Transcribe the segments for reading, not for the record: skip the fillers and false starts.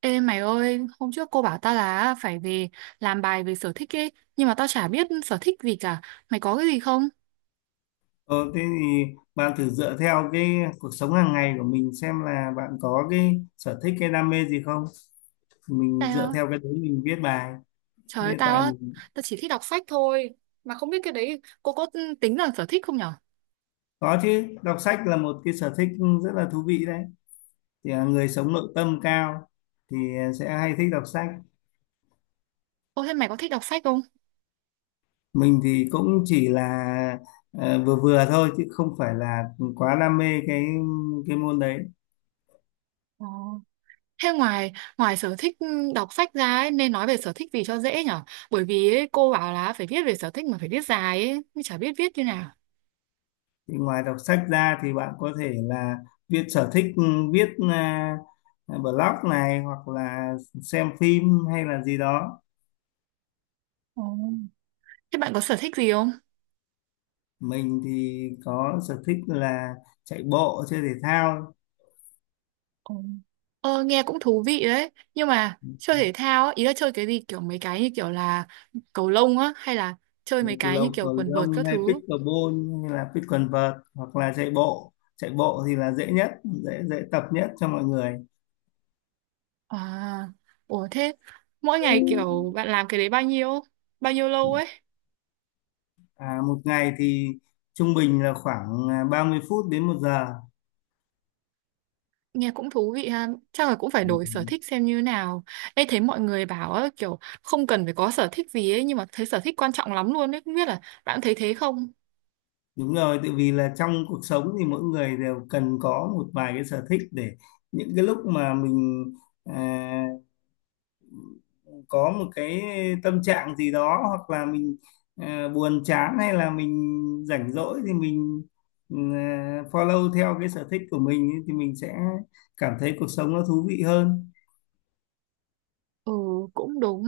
Ê mày ơi, hôm trước cô bảo tao là phải về làm bài về sở thích ấy, nhưng mà tao chả biết sở thích gì cả. Mày có cái gì không? Ờ, thế thì bạn thử dựa theo cái cuộc sống hàng ngày của mình xem là bạn có cái sở thích cái đam mê gì không. Mình dựa Tao, theo cái đấy mình viết bài. Trời Thế ơi, Hiện tại mình tao chỉ thích đọc sách thôi. Mà không biết cái đấy cô có tính là sở thích không nhở? Có chứ, đọc sách là một cái sở thích rất là thú vị đấy. Thì là người sống nội tâm cao thì sẽ hay thích đọc sách. Ô thế mày có thích đọc sách không? Mình thì cũng chỉ là vừa vừa thôi chứ không phải là quá đam mê cái môn đấy. Ờ. Thế ngoài ngoài sở thích đọc sách ra ấy, nên nói về sở thích gì cho dễ nhở? Bởi vì ấy, cô bảo là phải viết về sở thích mà phải viết dài ấy, nhưng chả biết viết như nào. Thì ngoài đọc sách ra thì bạn có thể là viết sở thích viết à, blog này hoặc là xem phim hay là gì đó. Ờ. Thế bạn có sở thích gì không? Mình thì có sở thích là chạy bộ, chơi thể thao, Ồ. Ờ, nghe cũng thú vị đấy nhưng mà chơi thể thao á, ý là chơi cái gì kiểu mấy cái như kiểu là cầu lông á hay là chơi mấy cái như cầu kiểu cầu quần vợt lông các hay thứ. pickleball hay là picklevert, hoặc là chạy bộ thì là dễ nhất, dễ dễ tập nhất cho mọi người. À, ủa, thế mỗi ngày kiểu bạn làm cái đấy bao nhiêu lâu ấy? Một ngày thì trung bình là khoảng 30 phút đến 1 giờ. Nghe cũng thú vị ha, chắc là cũng phải đổi sở Ừ. thích xem như nào. Ê, thấy mọi người bảo á, kiểu không cần phải có sở thích gì ấy, nhưng mà thấy sở thích quan trọng lắm luôn đấy, không biết là bạn thấy thế không? Đúng rồi, tại vì là trong cuộc sống thì mỗi người đều cần có một vài cái sở thích, để những cái lúc mà mình à, có một cái tâm trạng gì đó, hoặc là mình buồn chán, hay là mình rảnh rỗi, thì mình follow theo cái sở thích của mình ấy, thì mình sẽ cảm thấy cuộc sống nó thú vị hơn. Ừ, cũng đúng.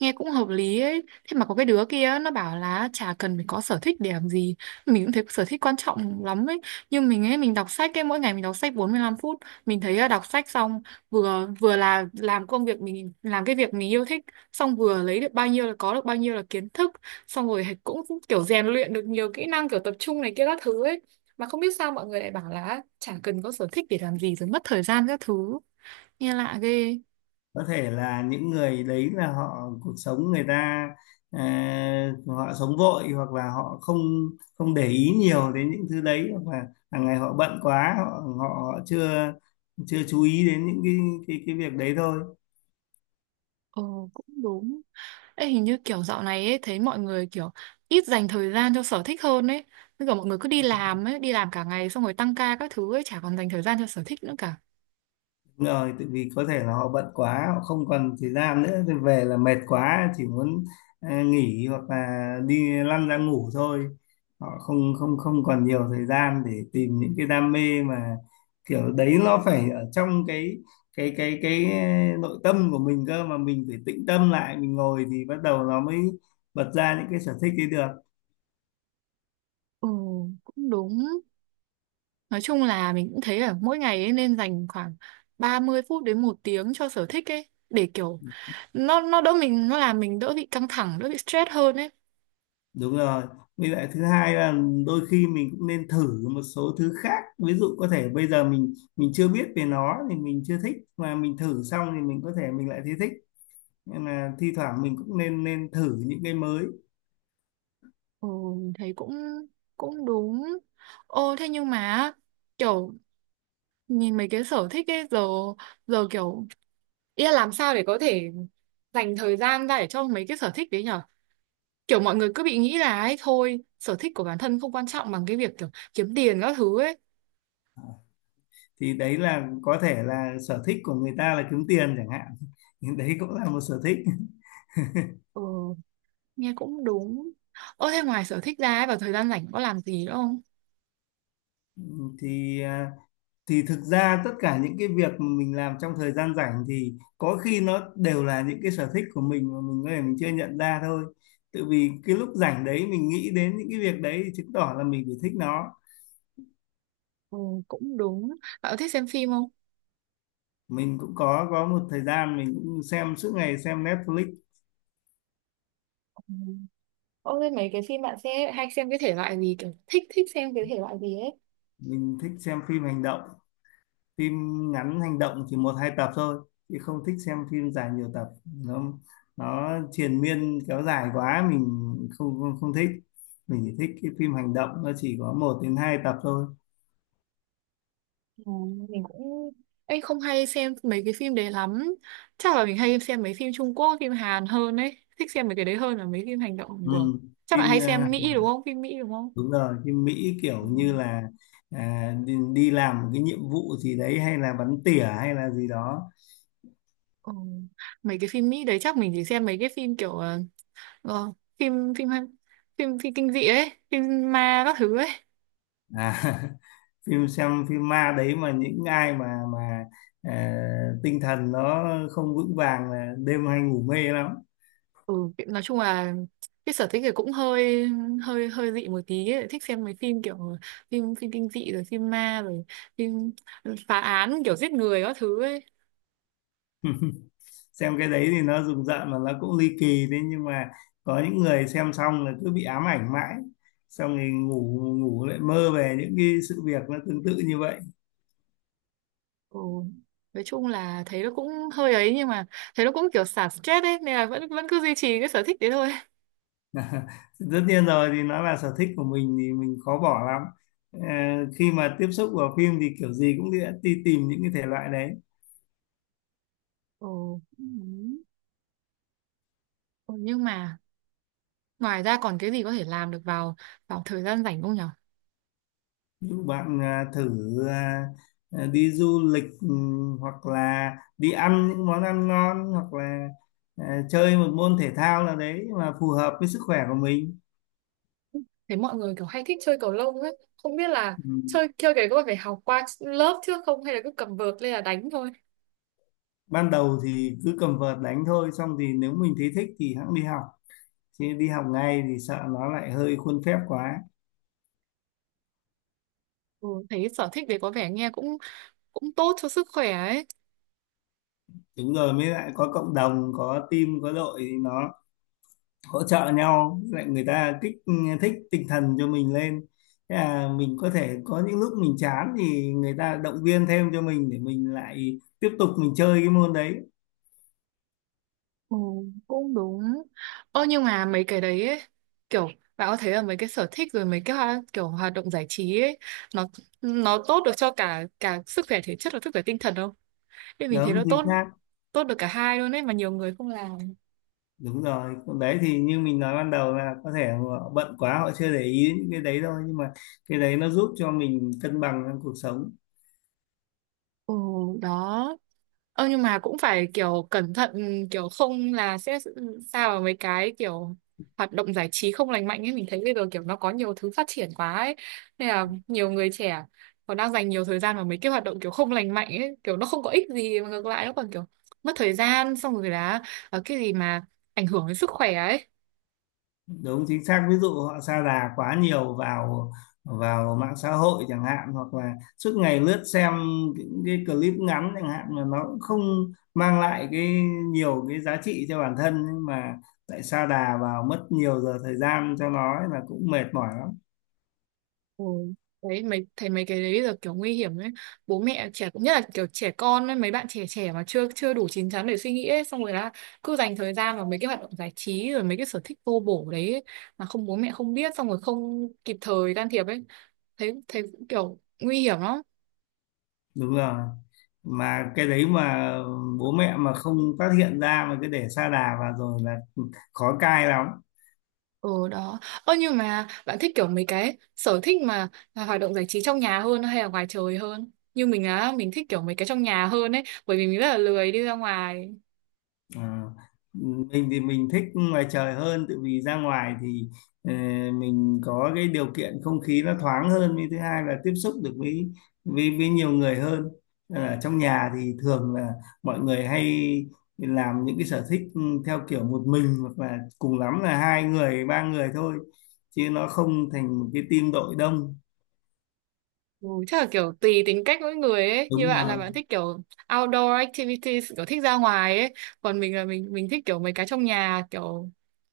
Nghe cũng hợp lý ấy. Thế mà có cái đứa kia nó bảo là chả cần phải có sở thích để làm gì. Mình cũng thấy sở thích quan trọng lắm ấy. Nhưng mình ấy, mình đọc sách ấy, mỗi ngày mình đọc sách 45 phút. Mình thấy là đọc sách xong, Vừa vừa là làm công việc mình, làm cái việc mình yêu thích, xong vừa lấy được bao nhiêu là có được bao nhiêu là kiến thức, xong rồi cũng kiểu rèn luyện được nhiều kỹ năng, kiểu tập trung này kia các thứ ấy. Mà không biết sao mọi người lại bảo là chả cần có sở thích để làm gì, rồi mất thời gian các thứ. Nghe lạ ghê. Có thể là những người đấy là họ cuộc sống người ta ờ, họ sống vội, hoặc là họ không không để ý nhiều đến những thứ đấy, hoặc là hàng ngày họ bận quá, họ họ, họ chưa chưa chú ý đến những cái cái việc đấy thôi. Ồ, cũng đúng. Ê, hình như kiểu dạo này ấy, thấy mọi người kiểu ít dành thời gian cho sở thích hơn ấy. Bây giờ mọi người cứ đi làm ấy, đi làm cả ngày xong rồi tăng ca các thứ ấy, chả còn dành thời gian cho sở thích nữa cả. Đúng rồi, tại vì có thể là họ bận quá, họ không còn thời gian nữa, thì về là mệt quá, chỉ muốn nghỉ hoặc là đi lăn ra ngủ thôi. Họ không không không còn nhiều thời gian để tìm những cái đam mê, mà kiểu đấy nó phải ở trong cái nội tâm của mình cơ, mà mình phải tĩnh tâm lại, mình ngồi thì bắt đầu nó mới bật ra những cái sở thích ấy được. Ừ, cũng đúng. Nói chung là mình cũng thấy là mỗi ngày ấy nên dành khoảng 30 phút đến 1 tiếng cho sở thích ấy. Để kiểu nó đỡ mình, nó làm mình đỡ bị căng thẳng, đỡ bị stress hơn ấy. Đúng rồi. Với lại thứ hai là đôi khi mình cũng nên thử một số thứ khác. Ví dụ có thể bây giờ mình chưa biết về nó thì mình chưa thích, mà mình thử xong thì mình có thể mình lại thấy thích. Nên là thi thoảng mình cũng nên nên thử những cái mới. Ừ, mình thấy cũng cũng đúng. Ô, thế nhưng mà kiểu nhìn mấy cái sở thích ấy giờ, kiểu ý là làm sao để có thể dành thời gian ra để cho mấy cái sở thích đấy nhở? Kiểu mọi người cứ bị nghĩ là ấy thôi, sở thích của bản thân không quan trọng bằng cái việc kiểu kiếm tiền các thứ ấy. Thì đấy là có thể là sở thích của người ta là kiếm tiền chẳng hạn. Đấy cũng là một sở thích. Ừ, nghe cũng đúng. Ơ thế ngoài sở thích ra ấy, vào thời gian rảnh có làm gì nữa không? Thì à, thì thực ra tất cả những cái việc mà mình làm trong thời gian rảnh thì có khi nó đều là những cái sở thích của mình mà mình có thể mình chưa nhận ra thôi. Tự vì cái lúc rảnh đấy mình nghĩ đến những cái việc đấy thì chứng tỏ là mình phải thích nó. Ừ, cũng đúng. Bạn có thích xem phim không? Mình cũng có một thời gian mình cũng xem suốt ngày, xem Netflix. Ừ. Ơ thế mấy cái phim bạn sẽ hay xem cái thể loại gì, kiểu thích thích xem cái thể loại gì ấy? Mình thích xem phim hành động, phim ngắn hành động chỉ một hai tập thôi, chị không thích xem phim dài nhiều tập. Nó nó triền miên kéo dài quá, mình không không, không thích. Mình chỉ thích cái phim hành động nó chỉ có một đến hai tập thôi. Ừ, mình cũng anh không hay xem mấy cái phim đấy lắm, chắc là mình hay xem mấy phim Trung Quốc, phim Hàn hơn ấy, thích xem mấy cái đấy hơn là mấy phim hành động Ừ. của. Chắc bạn Phim hay xem Mỹ đúng không, phim Mỹ đúng không? đúng rồi, phim Mỹ kiểu Ừ. như là đi làm một cái nhiệm vụ gì đấy, hay là bắn tỉa hay là gì đó. Ừ. Mấy cái phim Mỹ đấy chắc mình chỉ xem mấy cái phim kiểu ờ, phim phim phim phim kinh dị ấy, phim ma các thứ ấy. à, Phim xem phim ma đấy, mà những ai mà ờ, tinh thần nó không vững vàng là đêm hay ngủ mê lắm. Ừ, nói chung là cái sở thích thì cũng hơi hơi hơi dị một tí ấy. Thích xem mấy phim kiểu phim phim kinh dị, rồi phim ma, rồi phim phá án kiểu giết người các thứ ấy. Xem cái đấy thì nó rùng rợn mà nó cũng ly kỳ, thế nhưng mà có những người xem xong là cứ bị ám ảnh mãi, xong thì ngủ ngủ lại mơ về những cái sự việc nó tương tự như vậy. Ừ. Nói chung là thấy nó cũng hơi ấy nhưng mà thấy nó cũng kiểu xả stress ấy, nên là vẫn vẫn cứ duy trì cái sở thích đấy thôi. Tất nhiên rồi, thì nó là sở thích của mình thì mình khó bỏ lắm. Ờ, khi mà tiếp xúc vào phim thì kiểu gì cũng đi tìm những cái thể loại đấy. Ừ. Ừ. Ừ, nhưng mà ngoài ra còn cái gì có thể làm được vào vào thời gian rảnh không nhở? Ví dụ bạn thử à, đi du lịch, hoặc là đi ăn những món ăn ngon, hoặc là chơi một môn thể thao nào đấy mà phù hợp với sức khỏe của mình. Thấy mọi người kiểu hay thích chơi cầu lông ấy, không biết là Ừ. chơi chơi cái có phải học qua lớp trước không hay là cứ cầm vợt lên là đánh thôi. Ban đầu thì cứ cầm vợt đánh thôi, xong thì nếu mình thấy thích thì hẵng đi học, chứ đi học ngay thì sợ nó lại hơi khuôn phép quá. Ừ, thấy sở thích đấy có vẻ nghe cũng cũng tốt cho sức khỏe ấy. Đúng rồi, mới lại có cộng đồng, có team có đội thì nó hỗ trợ nhau, lại người ta kích thích tinh thần cho mình lên. Thế là mình có thể có những lúc mình chán thì người ta động viên thêm cho mình để mình lại tiếp tục mình chơi cái môn đấy. Ừ, cũng đúng. Ơ nhưng mà mấy cái đấy ấy, kiểu bạn có thấy là mấy cái sở thích rồi mấy cái kiểu hoạt động giải trí ấy, nó nó tốt được cho cả cả sức khỏe thể chất và sức khỏe tinh thần không? Nên mình thấy nó Đúng chính tốt xác. tốt được cả hai luôn ấy mà nhiều người không làm. Đúng rồi, còn đấy thì như mình nói ban đầu là có thể họ bận quá, họ chưa để ý đến những cái đấy thôi, nhưng mà cái đấy nó giúp cho mình cân bằng trong cuộc sống. Ừ, đó. Ơ nhưng mà cũng phải kiểu cẩn thận, kiểu không là sẽ sao vào mấy cái kiểu hoạt động giải trí không lành mạnh ấy, mình thấy bây giờ kiểu nó có nhiều thứ phát triển quá ấy, nên là nhiều người trẻ còn đang dành nhiều thời gian vào mấy cái hoạt động kiểu không lành mạnh ấy, kiểu nó không có ích gì mà ngược lại nó còn kiểu mất thời gian, xong rồi là cái gì mà ảnh hưởng đến sức khỏe ấy. Đúng chính xác, ví dụ họ sa đà quá nhiều vào vào mạng xã hội chẳng hạn, hoặc là suốt ngày lướt xem những cái clip ngắn chẳng hạn, mà nó cũng không mang lại cái nhiều cái giá trị cho bản thân, nhưng mà lại sa đà vào, mất nhiều giờ thời gian cho nó ấy, là cũng mệt mỏi. Ừ. Đấy, thấy mấy cái đấy giờ kiểu nguy hiểm ấy, bố mẹ trẻ cũng, nhất là kiểu trẻ con ấy, mấy bạn trẻ trẻ mà chưa chưa đủ chín chắn để suy nghĩ ấy, xong rồi là cứ dành thời gian vào mấy cái hoạt động giải trí rồi mấy cái sở thích vô bổ đấy ấy, mà không bố mẹ không biết, xong rồi không kịp thời can thiệp ấy, thấy thấy cũng kiểu nguy hiểm lắm. Đúng rồi, mà cái đấy mà bố mẹ mà không phát hiện ra mà cứ để sa đà vào rồi là khó cai lắm. Ừ, đó. Ơ nhưng mà bạn thích kiểu mấy cái sở thích mà là hoạt động giải trí trong nhà hơn hay là ngoài trời hơn, như mình á mình thích kiểu mấy cái trong nhà hơn ấy, bởi vì mình rất là lười đi ra ngoài. Ờ, mình thì mình thích ngoài trời hơn, tự vì ra ngoài thì ờ, mình có cái điều kiện không khí nó thoáng hơn, với thứ hai là tiếp xúc được với với nhiều người hơn. Ở trong nhà thì thường là mọi người hay làm những cái sở thích theo kiểu một mình, hoặc là cùng lắm là hai người ba người thôi, chứ nó không thành một cái team đội đông. Ừ, chắc là kiểu tùy tính cách mỗi người ấy, như Đúng bạn là rồi. bạn thích kiểu outdoor activities, kiểu thích ra ngoài ấy, còn mình là mình thích kiểu mấy cái trong nhà, kiểu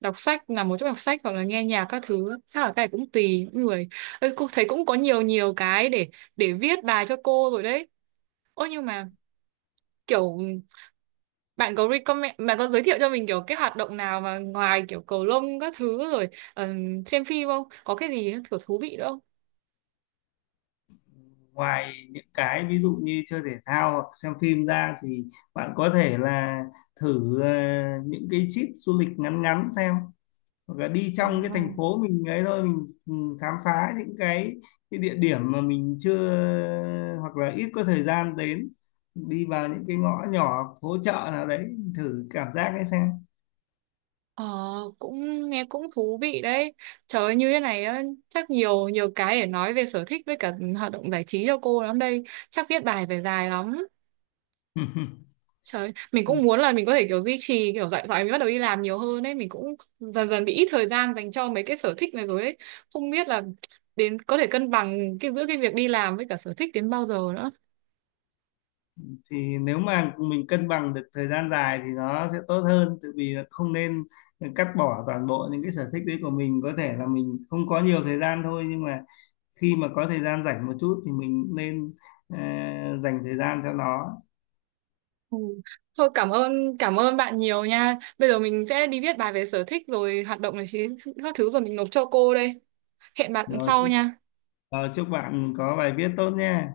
đọc sách, nằm một chỗ đọc sách hoặc là nghe nhạc các thứ, chắc là cái này cũng tùy mỗi người. Ê, cô thấy cũng có nhiều nhiều cái để viết bài cho cô rồi đấy. Ôi nhưng mà kiểu bạn có giới thiệu cho mình kiểu cái hoạt động nào mà ngoài kiểu cầu lông các thứ rồi, ờ, xem phim, không có cái gì kiểu thú vị nữa Ngoài những cái ví dụ như chơi thể thao hoặc xem phim ra thì bạn có thể là thử những cái trip du lịch ngắn ngắn xem, hoặc là đi trong cái thành không? phố mình ấy thôi, mình khám phá những cái địa điểm mà mình chưa hoặc là ít có thời gian đến, đi vào những cái ngõ nhỏ phố chợ nào đấy, thử cảm giác ấy xem. Ờ, cũng nghe cũng thú vị đấy. Trời ơi, như thế này á, chắc nhiều nhiều cái để nói về sở thích với cả hoạt động giải trí cho cô lắm đây. Chắc viết bài phải dài lắm. Trời, mình cũng muốn là mình có thể kiểu duy trì, kiểu dạy dạy mình bắt đầu đi làm nhiều hơn ấy, mình cũng dần dần bị ít thời gian dành cho mấy cái sở thích này rồi ấy. Không biết là đến có thể cân bằng cái giữa cái việc đi làm với cả sở thích đến bao giờ nữa. Thì nếu mà mình cân bằng được thời gian dài thì nó sẽ tốt hơn, tự vì là không nên cắt bỏ toàn bộ những cái sở thích đấy của mình. Có thể là mình không có nhiều thời gian thôi, nhưng mà khi mà có thời gian rảnh một chút thì mình nên ờ, dành thời gian cho nó. Ừ. Thôi cảm ơn bạn nhiều nha. Bây giờ mình sẽ đi viết bài về sở thích rồi hoạt động này các thứ rồi mình nộp cho cô đây. Hẹn bạn rồi, sau nha. Rồi, chúc bạn có bài viết tốt nhé.